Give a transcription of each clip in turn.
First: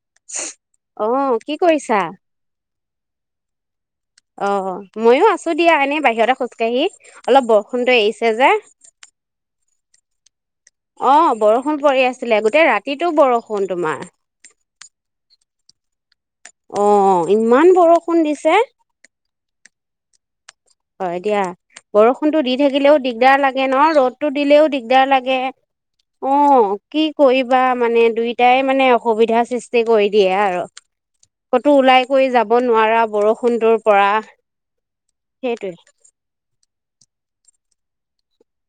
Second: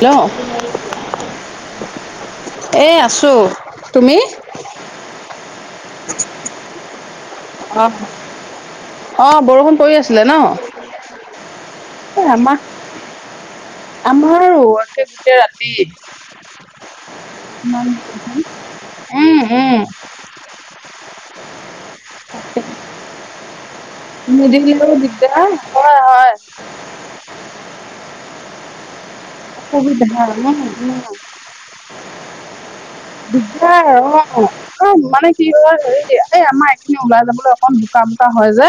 Hello অ কি কৰিছা এই আছোঁ অ মইয়ো আছো দিয়া এনে বাহিৰতে খোজকাাঢ়ি অলপ অ বৰষুণটো এৰিছে যে অ বৰষুণ পৰি আছিলে ন অ বৰষুণ পৰি এ আছিলে আমাৰ গোতেই ৰাতিটো বৰষুণ তোমাৰ তি অ ইমান বৰষুণ দিছে। উম উম! হয় দিয়া। বৰষুণটো দি থাকিলেও দিগদাৰ লাগে ন ৰ'দতটো দিলেও নিদিলেও দিগদাৰ লাগে হয় হয় অ কি কৰিবা মানে দুই, এয়াই মানে, অসুবিধা সৃষ্টি কৰি অসুবিধা দিয়ে উম আৰু, উম ক'তো ওলাই কৰি যাব নোৱাৰা বৰষুণটোৰ পৰা [unintelligible] অ', মানে কি সেইটোৱে হয়, হে‍‌‌‍ৰি এ আমাই খিনি ওলাই যাবলৈ অকন বোকা-বোকা হয় যে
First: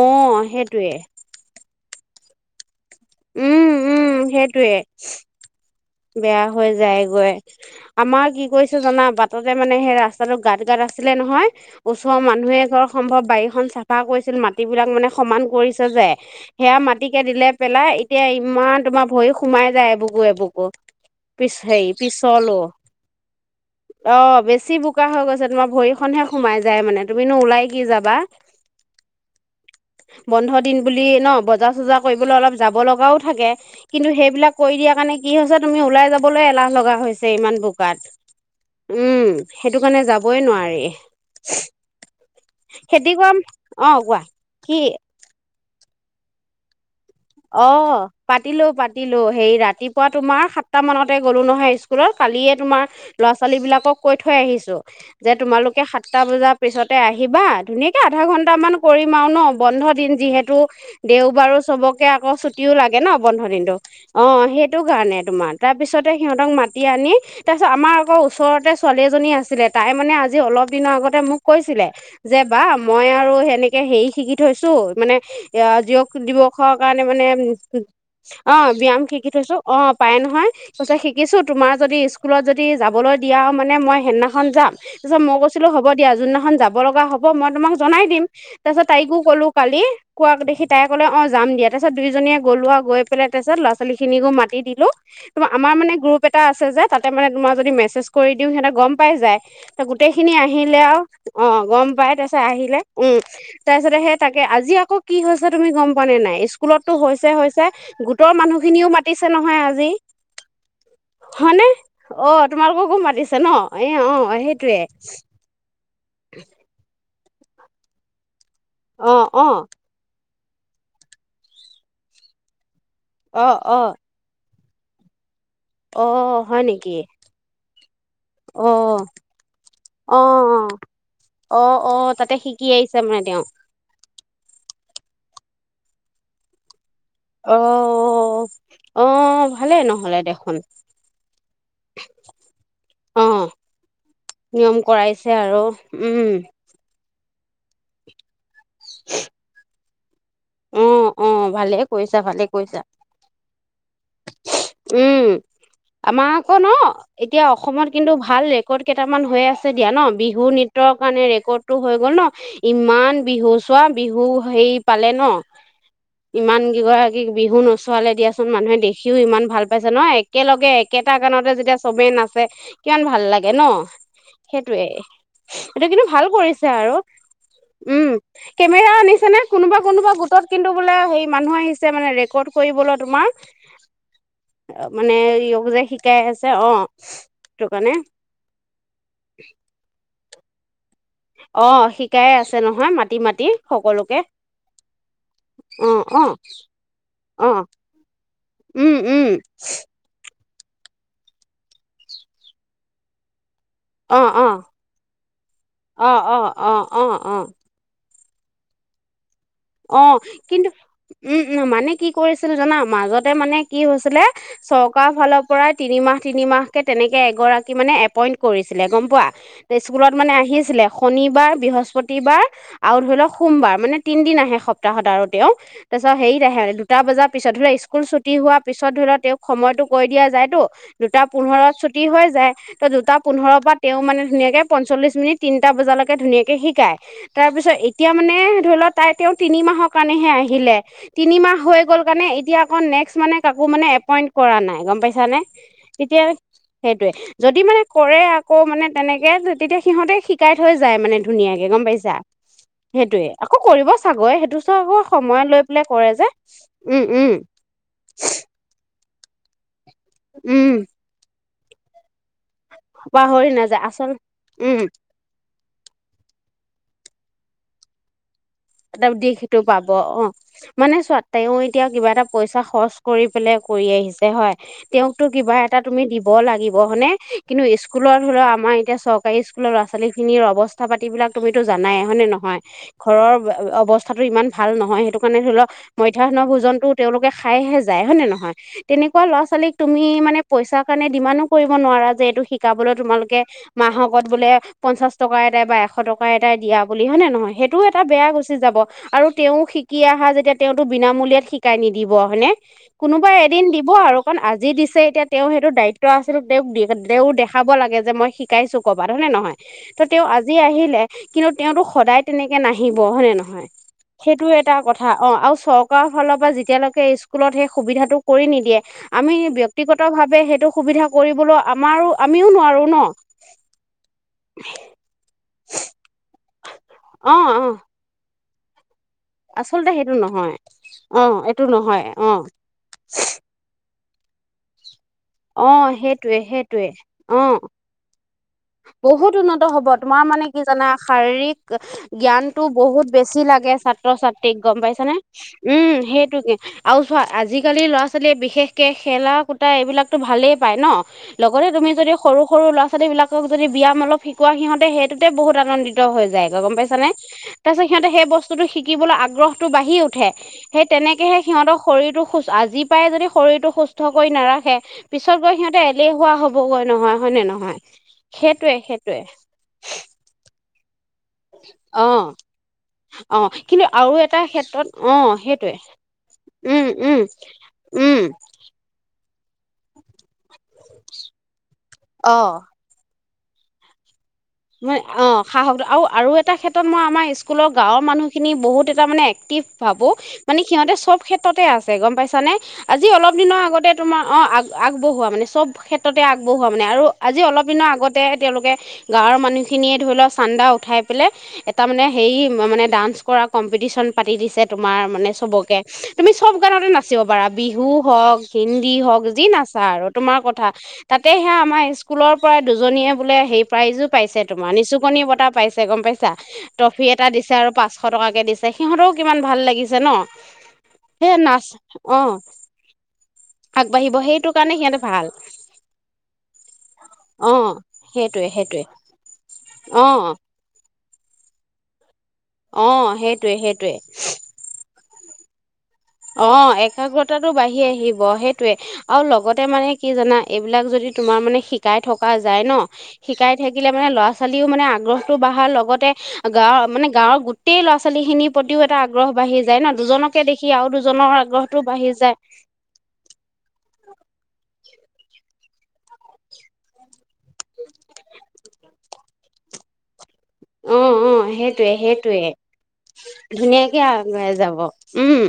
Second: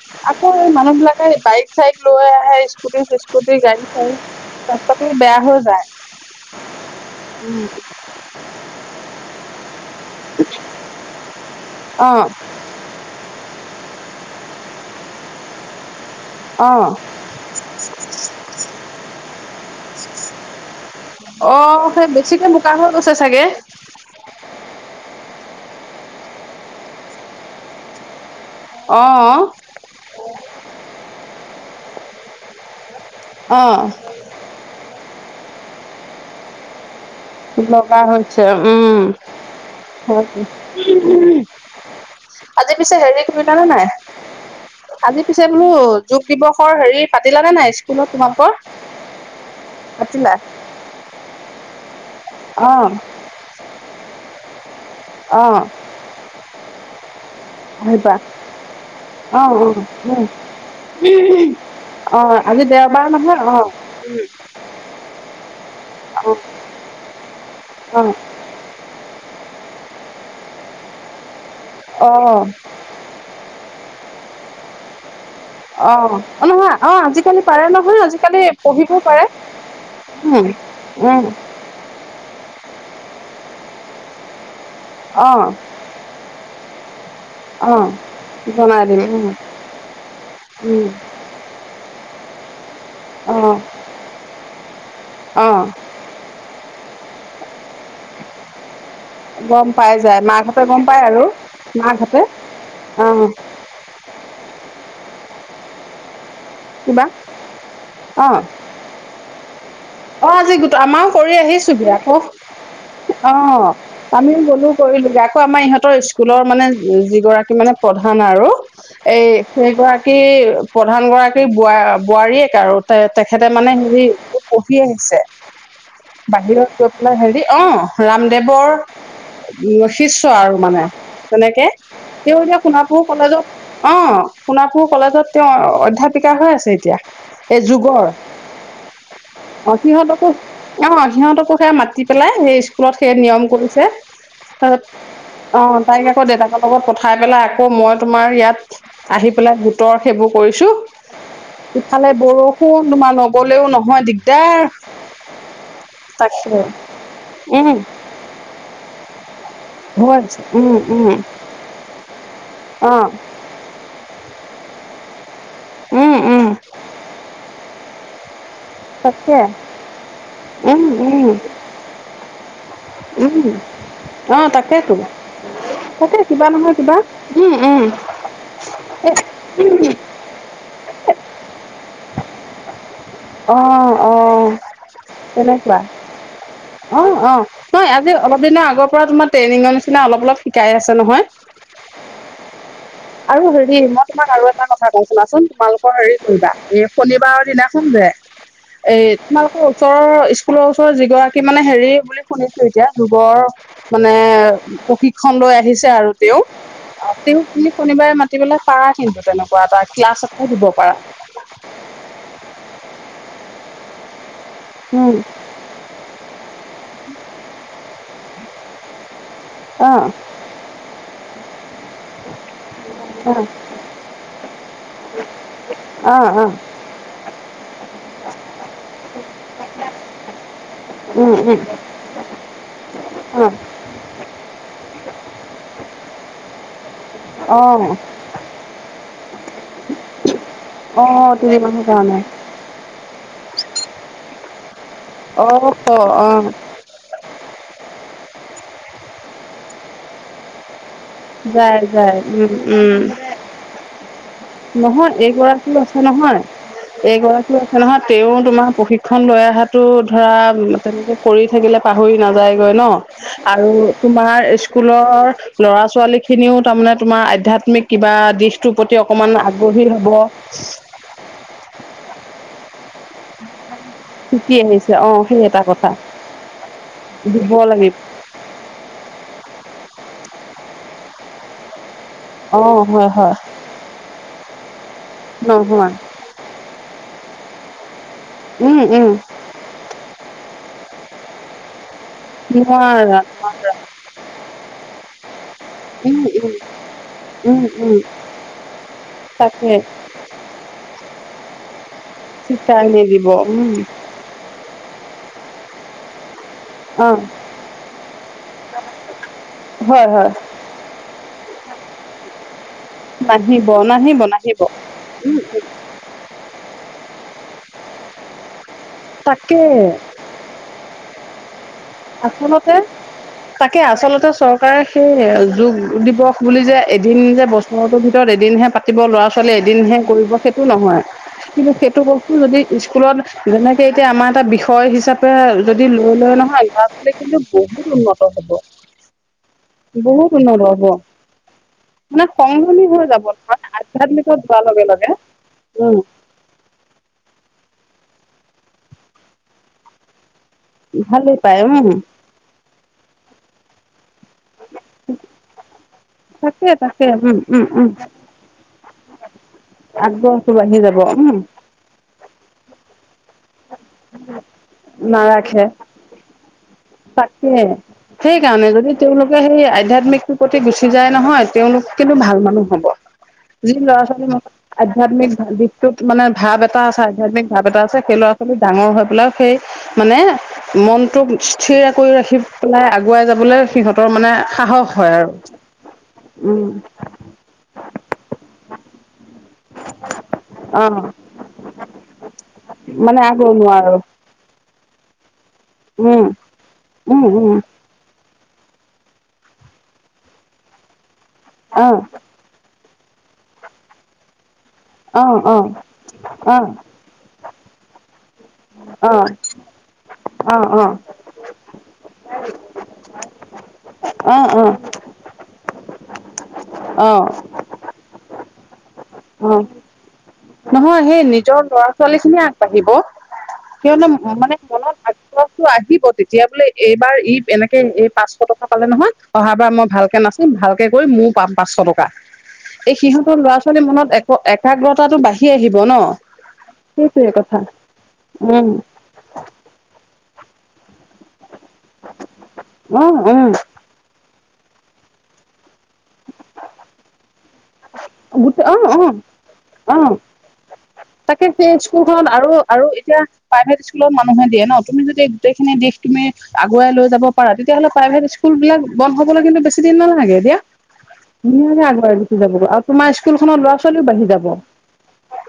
অ আকৌ মানুহ সেইটোৱে বিলাকে বাইক-চাইক লৈ আহে স্কুটি-চিস্কুতি, উম উম গাড়ী-চাৰী সেইটোৱে ৰাস্তাটো বেয়া হৈ যায়। বেয়া হৈ যায়গৈ উম', আমাৰ কি কৰিছো জানা বাটত তে মানে সে ৰাস্তাটো গাত গাত আছিলে নহয় অ ওচৰৰ মানুহ এঘৰ সম্ভ বাই খন চাফা কৰিছিল, মাটিবিলাক মানে সমান কৰিছে যে অ সেয়া মাটিকে দিলে পেলাই এ এতিয়া ইমান তোমাৰ ভৰি সোমাই যায় এবুকু এবুকু, অ পিছ হেৰি সেই বেছিকে পিছলো, বোকা হৈ গৈছে চাগে অ', বেছি বোকা হৈ গৈছে তোমাৰ ভৰি খনহে সোমাই যায় মানে, তুমিনো ওলাই কি যাবা অ', [inaudible] বন্ধ দিন বুলি ন পূজা চূজা কৰিবলৈ অলপ যাব লগ লগাওঁ থাকে, কিন্তু সেইবিলাক কৰি দিয়াৰ কাৰণে কি হৈছে তুমি ওলাই যাবলৈ এলাহ লগা হৈছ লগা হৈছে উম', সেইটো কাৰণে যাবই নোৱাৰি [unintelligible] আজি পিছে খেতি হেৰি কৰা কৰিলানে নাই, অ কোৱা কি আজি পিছে টো, যোগ দিৱসৰ হেৰিত অ', পাতিলো পাতিলো হেই ৰাতিপুৱা পাতিলা? তোমাৰ সাতটা মানতে গ'লো নহয় স্কুল স্কুলত কালিয়ে তোমাৰ অ', ল'ৰা ছোৱালীবিলাকক কৈ থৈ আহিছোঁ যে অ', তোমালোকে সাতটা বজাত পিছতে আহি ইবা ধুনীয়াকে আহিবা আধা ঘন্টামান কৰিম আৰু ন, অ', অ', বন্ধ দিন যিহেতু উম। দেওবাৰো চবক আকৌ অ', আজি চুটিও লাগে দেওবাৰ ন নহয় বন্ধ অ', দিনতটো অ', সেইটো কাৰণে তোমাৰ, তাৰ পিছতে অ', অ'। সিহঁতক মাতি আনি, তাৰ পিছত আমাৰ অ', আকৌ ওচৰতে ছোৱালী এজনী আছিলে তাই মানে আজি অলপ দিনৰ আগতে মোক কৈছিলে, যে বা মই আৰু সেনে কে হেই শিকি থৈছো মানে অ', অ', নহয় [unintelligible] অ', পাৰে মানে আজিকালি পাৰে নহয় আজিকালি অ' পঢ়িবও ব্যায়াম পাৰে। শিকি থৈছো অ' পাই উম, নহয় কৈছে উম, শিকিছো তোমাৰ যদি স্কুলত যদি যাবলৈ দিয়া মানে মই সেইদিনাখন যাম। তাৰিছত মই অ', কৈছিলোঁ হব দিয়া যোনদিনাখন যাব বলগা হ হব মই তোমাক অ'। জনাই দিম, জনাই তাৰপিছত দিম তাইকো উম, ক'লো কালি কোৱা দেখি তাই উম, ক'লে অ ইয়াৰ পিছত দুজনিয়ে গলো আকৌ গৈ পেলে তাৰপিছত অ', ল'ৰা ছোৱালী খিনিকো মাতি দিলো অ'। আমাৰ মানে গ্ৰুপ এটা আছে যে তাতে মানে তোমাৰ যদি মেছেজ কৰি দিওঁ সিহঁতে গম পাই যায় গম পাই যায় গোটেইখিনি মাকহঁতে আহিলে গম আৰু পায় অ' গম পাই মাকহঁতে তাৰপিছত আহিলে অ উম তাৰপিছতে সেই তাকে আজি আকৌ কি হৈছে তুমি গম ফনে নাই এছ স্কুলততো কিবা হৈছে-হৈছে অ গোটৰ মানুহখিনিও মাতিছে নহয় আ অ' আজি গোটৰ আমাৰও কৰি আহিছোঁ দি আকৌ অ তোমালোককো মাতিছে ন অ' এ অ আমিও গলো সেইটোৱে কৰিবলৈ আকৌ আমাৰ ইহঁতৰ স্কুলৰ মানে যিগৰাকী মানে প্ৰধান আৰু অ এই অ সেইগৰাকী প্ৰধান গৰাকীৰ বোৱা বোৱাৰীয়েক আৰু। তে অ তেখেতে মানে অ হেৰি কি আহিছে? অ হয় বাহিৰত গৈ নেকি পেলাই হেৰি অ' অ ৰামদেৱৰ অ শিষ্য অ আৰু মানে অ তেনেকে অ তাতে তেও এতিয়া শিকি আহিছে সোণাপুৰ মানে তেওঁ কলেজত অ' সোণাপুৰ কলেজত তেওঁ অধ্যয়াপিকা হৈ আছে এতিয়া। এই যুগৰ অ', অ' অ' ভালেই নহ'লে সিহঁতকো দেখোন অ' সিহঁতকো সে মাতি পেলাই সেই স্কুলত সেই অ নিয়ম কৰিছে তাৰ নিয়ম কৰাইছে আৰু পিচত অ' তাইক উম আকৌ দেউতাকৰ লগত পঠি খাই পেলাই আকৌ মই তোমাৰ ইয়াত আহি পেলাই ত সেইবোৰ কৰিছো অ অ ভালেই ইফালে কৰিছা ভালেই বৰষুণ কৰিছা তোমাৰ নগলেও নহয় দিগদাৰ উম আমাৰ আকৌ তাকে ন এতিয়া উম, অসমত কিন্তু ভাল ৰেকৰ্ড কেইটামান হৈ আছে দিয়া ন, হৈ আছে বিহু উম, নৃত্যৰ উম, কাৰণে ৰেকৰ্ডটো হৈ গ'ল ন অ', ইমান বিহু চোৱা বিহু হু হেৰি পালে ন? উম, উম, ইমান কেইগৰাকীক বিহু নচ চোৱালে দিয়াছ কিমান মানুহে দেখিও তাকে ইমান ভাল পাইছে ন! একেলগে উম, একেটা উম। গানতে যেতিয়া চবেই নাচে কিমান ভাল লাগে উম, ন! অঁ সেইটোৱেই তাকেতো সেইটো, কিন্তু তাকে ভাল কিবা কৰিছে নহয় আৰু কিবা উম উম' কেমেৰা এ আনিছে নে? কোনোবা কোনোবা লে হেৰি, মানুহ আহিছে মানে ৰেকৰ্ড কৰিবলত- অ, অ' মানে য়োগ তেনেকুৱা যে শিকাই আছে অ' অ' সেইটো নহয় কাৰণে আজি অলপ দিনৰ আগৰ পৰা তোমাৰ ট্ৰেইনিঙৰ নিচিনা অলপ অলপ শিকাই আছে নহয়। অ শিকাইে আছে নহ আৰু হেৰি মই তোমাক আৰু এটা কথা কওঁ শুনাচোন। অ তোমালোকৰ হেৰি অ কৰিবা, এই অ শনিবাৰৰ দিনাখন যে, উম এই উম তোমালোকৰ ওচৰৰ ইচ স্কুলৰ ওচৰ যিগৰাকী মানে হেৰি বুলি শুনিছো, এতিয়া যোগৰ- মানে অ অ প্ৰশিক্ষণ লৈ আহিছে অ আৰু অ তেওঁ অ অ অ তেওঁ কি প্ৰাই মাতিবলে পাৰা কিন্তু তেনেক অ' কিন্তু উম উম মানে কি কৰিছিল জানা? মাজতে মানে কি হৈছিলে? চৰকাৰ উম ফালৰ পৰাই তিনিমাহ, তিনিমাহকে তেনেকে এগৰাকী মানে এপইণ্ট কৰিছিলে, গম পোৱা? অঁ স্কুলত মানে আহিছিলে। শনি বাৰ বৃহস্প পতিবাৰ, আও ধৰি লওক অ', সোমবাৰ মানে তিন দিন আহে। সপ্তাহত আৰু তেওঁ তাৰপিছত অ', হেইত অ', আহে দুটা বজাৰ পিছত। ধৰি ল' স্কুল ছুটি হোৱাৰ পিছত ধৰি লওক তেওঁক সময়টো কৈ দিয়া যায়তো, দুটা উম, পোন্ধৰত ছুটি হৈ যায়। ত' দুটা উম, পোন্ধৰৰ পৰা তেওঁ মানে ধুনীয়াকে পঞ্চল্লিশ মিনিট তিনটা বজালৈকে ধুনীয়া শিকি-শিকায়। তাৰ পিছত অ', এতিয়া মানে ধৰি লোৱা তাইত তেওঁ তিনি মাহৰ কাৰণেহে আহিলে। অ', অ', তিনিমাহ হৈ মাহৰ গ'ল কাৰণে এতিয়া আকৌ নেক্স মানে কাকো মানে এপইণ্ট কৰা নাই। গম পাইছা নে? অ', তেতিয়া অ', সেইটোৱে যদি মানে কৰে আকৌ মানে তেনেকে তেতিয়া সিহঁতে শিকাই থৈ যায় মানে ধুনীয়াকে, যায়, গম পাইছা? যায়, উম, উম, সেইটোয়ে আকৌ কৰিব চাগৈ সেইটো চ আকৌ নহয় সময় লৈ এইগৰাকীও পেলাই আছে কৰে যে নহয়, উম উম এইগৰাকীও আছে নহয়, তেওঁ তোমাৰ প্ৰশি খন লৈ আহাত টো ধৰা উম তেনেকে কৰি থাকিলে পাহৰি নায- যাইগৈ ন' পাহৰি আৰু নাযায় আচল তোমাৰ উম স্কুলৰ ল'ৰা ছোৱালী খিনিও তাৰমানে তোমাৰ আধ্যাত্মিক কিবা দিশ এটাও দিশটো পাব অ, মানে চোৱা তেওঁ এতিয়া কিবা এটা পইচা খৰচ কৰি পেলে কৰি আহিছে হয় শিকি আহিছে অ', তেওঁকতটো সেই কিবা এটা কথা তুমি দিব লাগিব হয়নে দিব কিন্তু লাগিব স্কুলত ধৰা আমাৰ এতিয়া চৰকাৰী স্কুলৰ লৰা - ছোৱালী ল'ৰা-ছোৱালীখিনিৰ অৱস্থা পাতিবিলাক তুমিতো জানায়ে? হয় নে নহয় অ', হয়, ঘৰৰ হয়, [unintelligible] অৱস্থাটো ইমান ভাল নহয় সেইটো কাৰণে ধৰি লওক নহয় মধ্যাহ্ন ভোজনতো তেওঁলোকে খাইহে য যায় হয় নে নহয় তেনেকুৱা ল'ৰা-ছোৱালীক তুমি মানে পইচাৰ কাৰণে ডিমানো কৰিব নোৱাৰা। যে এইটো নোৱাৰা, শিকাবলৈ তোমালোকে নোৱাৰা। মাহকত বোলে পঞ্চাশ টকা এটাই বা এশ উম, টকা উম, এটাই দিয়া বুলি হয় নে নহয় উম, সেইটোও উম, এটা বেয়া গুচি যাব আৰু তেওঁ তাকে শিকি অহা যেতিয়া তেওঁটো বিনামূলীয়াত শিক কানিক দিব হয়নে, চিকাই নিদিব, কোনোবাই এদিন উম। দিব আৰু কাৰণ আজি দিছে এতিয়া তেওঁ সেইটো দায়িত ক'। তেওঁক অ', তেওঁ দেখাব লাগে যে মই শিকাইছো কবাত হয়নে নহয় ত' হয়, তেওঁ হয়, আজি আহিলে। কিন্তু তেওঁতটো সদায় তেনেকে নাহ আহিব হয় নে নহয় নাহিব, নাহিব, সেইটো নাহিব, এটা কথা অ' উম, আৰু চৰকাৰৰ ফালৰ পৰা যেতিয়ালৈকে স্কুলত সেই সুবিধাটো কৰি নিদিয়ে। আমি তাকে। ব্যক্তিগতভাৱে সেইটো সুবিধা কৰি বোলা আচলতে তাকে আচলতে চৰকাৰে সেই যোগ দিৱস বুলি যে এদিন অ যে অ বছৰতো বছৰত এদিন হে পাতে। কেবল ল'ৰা-ছোৱালী এদিনহে কৰিব সেইটো নহয় অ এইটো কিন্তু সেইটো নহয় অ বস্তু যদি স্কুলত যেনেকে আমাৰ এটা বিষয় হিচাপ তাকে অ যদি লৈ লৈ সেইটোৱে নহয় সেইটোৱে ইয়াক ইয়াত কিন্তু অ বহুত উন্নত হ'ব, বহুত উন্নত হ'ব তোমাৰ বহুত মানে কি উন্নত হ'ব। জানা শাৰীৰিক মানে জ্ঞানতটো সংহনী হৈ বহুত যাব বেছি নহয় লাগে ছাত্ৰ আধ্যাত্মিকত ছাত্ৰীক যোৱাৰ গম লগে লগে। পাইছানে উম সেইটোকে আৰু চোৱা আজি আজিকালি ল'ৰা ছোৱালীয়ে বিশেষক খেলা কূটা এইবিলাকতো ভালেই পাই ন ভালেই পায় লগতে উম। তুমি যদি সৰু সৰু ল'ৰা ছোৱালী বিলাক মোক যদি ব্যয়াম অলপ শি কোৱা সিহঁতে সেইটোতে বহুত আনন্দিত হৈ যায় তাকে গম পাইছা তাকে নাই উম উম তাৰ পিছত উম সিহঁতে সেই বস্তুতটো শিকিবলৈ আগ্ৰহতটো বাঢ়ি উঠে আগ্ৰহটো বাঢ়ি সেই যাব উম। তেনেকেহে সিহঁত শৰীৰৰটো খোজ আজি পায় যদি শৰীৰটো সুস্থ কৰি নাৰাখে, পিছত গৈ নাৰাখে। সিহঁতে এলেহুৱা হ'ব গৈ। নহয়, হয়নে নহয়। কাম নাই যদি সেইটোৱে তেওঁলোকে সেই আধ্যাত্মিকটোৰ প্ৰতি গুচি যায় নহয় তেওঁলোক অ কিন্তু ভাল মানুহ হব। অ যি কিন্তু ল'ৰা আৰু এটা ছোৱালীৰ ক্ষেত্ৰত অ আধ্যয়াত্মিক সেইটোৱে দিশটোত মানে ভাৱ এটা উম আছে উম আধ্যয়াত্মিক ভাৱ এটা আছে সেই উম ল'ৰা ছোৱালী ডাঙৰ হৈ পেলাই সেই মানে মনটো [unintelligible] কৰি ৰাখি অ পেলাই আগ [unintelligible] আগুৱাই যাবলৈ সিহঁতৰ মানে সাহস মই হয় আৰু। অহ সাহস, আৰু আৰু এটা উম। ক্ষেত্ৰত মই আমাৰ স্কুলৰ গাঁৱৰ মানুহখিনি বহুত এটা মানে ভাবো মানে সিহঁতে অ'। চব ক্ষেত্ৰতে আছে গম পাইছানে আজি মানে অলপ আকৌ দিনৰ আগতে নোৱাৰো তোমাৰ অ। আগবঢ়োৱা মানে চব ক্ষেত্ৰতে উম আগবঢ়োৱা মানে আৰু উম আজি উম অলপ দিনৰ আগত তেতিয়াহে তেওঁলোকে গাঁৱৰ মানুহখিনিয়ে ধৰিলওক চান্দা উঠাই পেলাই এটা অ মানে হেৰি মানে ডান্স কৰা কম্পিটিশ্যন পাতি দিছে তোমাৰ অ মানে অ চবকে, তুমি চব অ অ গানতে নাচিব পৰা বিহুও হওক হিন্দী অ হওঁক যি অ নাচা আৰু তোমাৰ কথা তাতে সেয়া আমাৰ স্কুলৰ পৰাই দুজনীয়ে বোলে সেই প্ৰাইজো অ অ পাইছে তোমাৰ, নিচুকনি বঁটা পাইছে পিছে গম পাইছা ট্ৰফি অ এটা অ দিছে আৰু পাচ এশ টকাকৈ দিছে সিহঁতেও কিমান ভাল লাগিছে ন নহয় সেই নিজৰ নাচ লৰা ছোৱালী অ খিনিয়ে আগবাঢ়িব, কিয়নো আগবাঢ়িব সেইটো মানে কাৰণে মনত সিহঁতে ভাল আগটো আহিব তেতিয়া বোলে এইবাৰ ই অ এনেকে এই পাচ সেইটোৱে বঁটা সেইটোৱে পালে নহয়, অহাবাৰ মই অ ভালকে নাচিম ভালকে কৈ মো পাম পাঁচশ টকা। অ এই সিহঁতৰ সেইটোৱে ল'ৰা ছোৱালীৰ সেইটোৱে মনত এক একাগ্ৰতা টো বাই আহিব অ' একাগ্ৰতাটো কথা বাঢ়ি আহিব উম সেইটয়ে আৰু লগতে মানে কি জানা এইবিলাক যদি তোমাৰ মানে শিকাই থকা যাই ন অ উম শিকাই থাকিলে মানে ল'ৰাচ ছালীও মানে আগ্ৰহতটো বাঢ়াৰ লগতে গাঁৱৰ মানে গাঁৱৰ গো গোটেয় ল'ৰা ছোৱালী খিনিৰ গোটেই অ প্ৰতিও এটা অ আগ্ৰহ বাঢ়ি যায় ন অ দুজনকে দেখি আৰু দুজনৰ তাকে সেই আগ্ৰহটো বাঢ়ি স্কুলখন যায় আৰু আৰু এতিয়া প্ৰাইভেট স্কুলত মানুহে দিয়ে ন তুমি যদি গোটে খিনি দিশ তুমি আগুৱাই লৈ যাব পাৰা তেতিয়াহ'লে প্ৰাইভেট স্কুল বিলাক বন্ধ হবলৈ কিন্ত বেছি দিন নালাগে। দিয়া অ অ ধুনীয়াকে সেইটোৱে আগুৱাই গুচি সেইটোৱে যাব তোমাৰ স্কুলখনৰ ল'ৰা ধুনীয়াকে ছোৱালীও বাঢ়ি আগুৱাই যাব উম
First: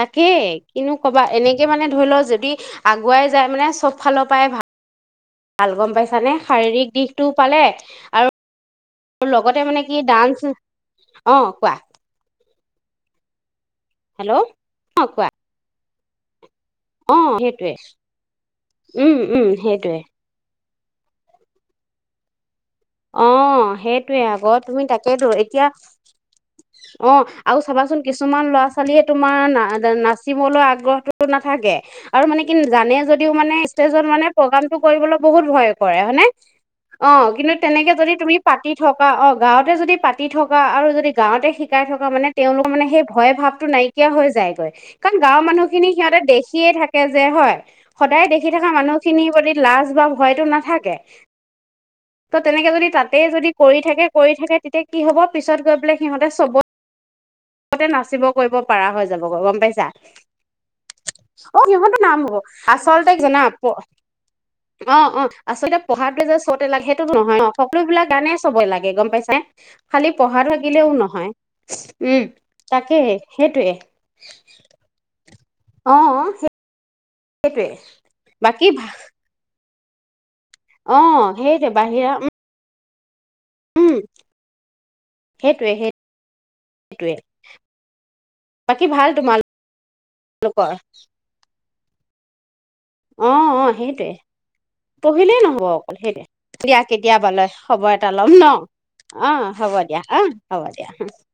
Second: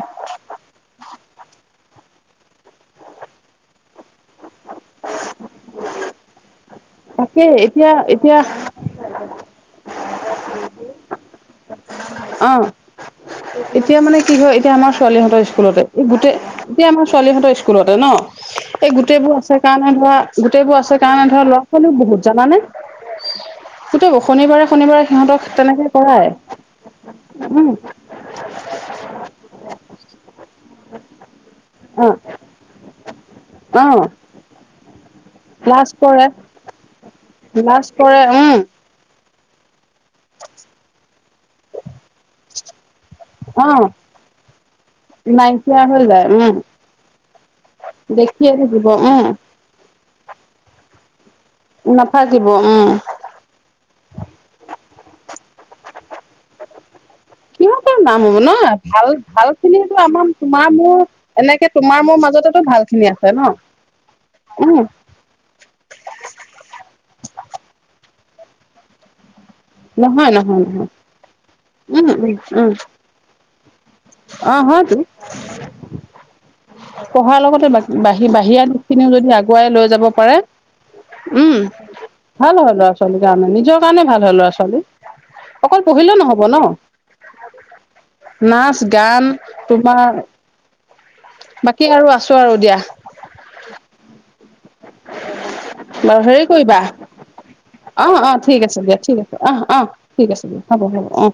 তাকেই কিনো কবা এনেকে এ মানে ধৰি লওক যদি আগুৱাই যায় মানে চব ফালৰ পৰাই ভাল ভাল গম পাইছানে? শাৰীৰিক দিশটো তাকে পালে এতিয়া এতিয়া আৰু [inaudible] লগতে মানে কি ডানচ অ, কোৱা অ', এতিয়া মানে হেল্ল' কি হয় এতিয়া আমাৰ অ কোৱা ছোৱালীহঁতৰ স্কুলতে এই গোটে এতিয়া আমাৰ অ ছোৱালীহঁতৰ সেইটোৱে স্কুলতে ন' এই উম গোটেই বোৰ উম আছে কাৰণে সেইটোৱে ধৰা গোট তেএইবো আছে কাৰণে ধৰ ল'ৰা-ছোৱালীও বহুত জানানে? অ সেইটোৱে [unintelligible] আকৌ তুমি শনিবাৰে-শনিবাৰে তাকেতো সিহঁতক এতিয়া তেনেকে কৰাই। অ, আৰু উম চাবাচোন কিছুমান ল'ৰা-ছোৱালীয়ে তোমাৰ নাজা নাচিবলৈ আগ্ৰহটো না থাকে আৰু মানে কি জানে যদি দি মানে অ অ ষ্টেজত মানে প্ৰগ্ৰামটো কৰিবলৈ বহুত ভয় কৰে হয়নে? অ' কিন্তু লাজ তেনেকে যদি কৰে তুমি উম পাতি থকা অ গাঁৱতে যদি পাতি থকা আৰু যদি গাঁৱতে শিকাই থকা মানে তেওঁলোকৰ মানে সেই ভয় ভাৱটো অ নাইকিয়া হৈ যায়গৈ কাৰণ গাঁৱৰ নাইকিয়া মানুহখিনি হৈ সিহঁতে যায় উম দেখিয়ে থাকে যে হয় সদায় দেখি দেখিয়ে থকা থাকিব উম মানুহখিনিৰ প্ৰতি লাজ বা ভয়তো নাথাকে ত নাথাকিব তেনেকে যদি উম তাতেই যদি কৰি থাকে কৰি থাকে তেতিয়া কি হ'ব পিছত গৈ পেলাই সিহতে চব তে কিহতে নাম নাচিব হ'ব ন কৰিব পাৰা হৈ ভাল যাব ভাল গম পাইছা? খিনিতো আমাৰ তোমাৰ মোৰ অ' এনেকে সিহঁতে তোমাৰ মোৰ নাম হ'ব মাজতেতো ভাল খিনি আচলতে আছে ন জনা, উম অ', অ', আচলতে পঢ়টো যে চবতে লাগে নহয় অ' সকলো বিলাক গানে চবে লাগে গম পাইছাই নে। খালি নহয় পঢ়া নহয় থাকিলেও নহয়, উম তাকেই সেইটোৱে। উ [unintelligible] অ' সে পঢ়াৰ লগতে বাহি-বাহিৰা ভা দিশ খিনিও যদি আগুৱাই লৈ যাব পাৰে অ', উম সেইটো বাহিৰা ভাল হয় ল'ৰা ছোৱালীৰ কাৰণে নিজৰ উম কাৰণে ভাল হ'য় ল'ৰা সেইটোৱে অকল পঢ়িলেও নহব ন, সেইটোৱে নাচ বাকী ভাল গান তোমাৰ তোমালোকৰ বাকী আৰু আছো আৰু দিয়া। অ', অ', সেইটোৱে। পঢ়িলেই নহব অকল সেই বাৰু দিয়া, হেৰি কৰিবা দিয়া কেতিয়াব লৈ খবৰ অ এটা অ ল'ম ন, ঠিক আছে দিয়া ঠিক আছে অ' অহ হ'ব অহ দিয়া ঠিক অ' আছে হ'ব দিয়া। অ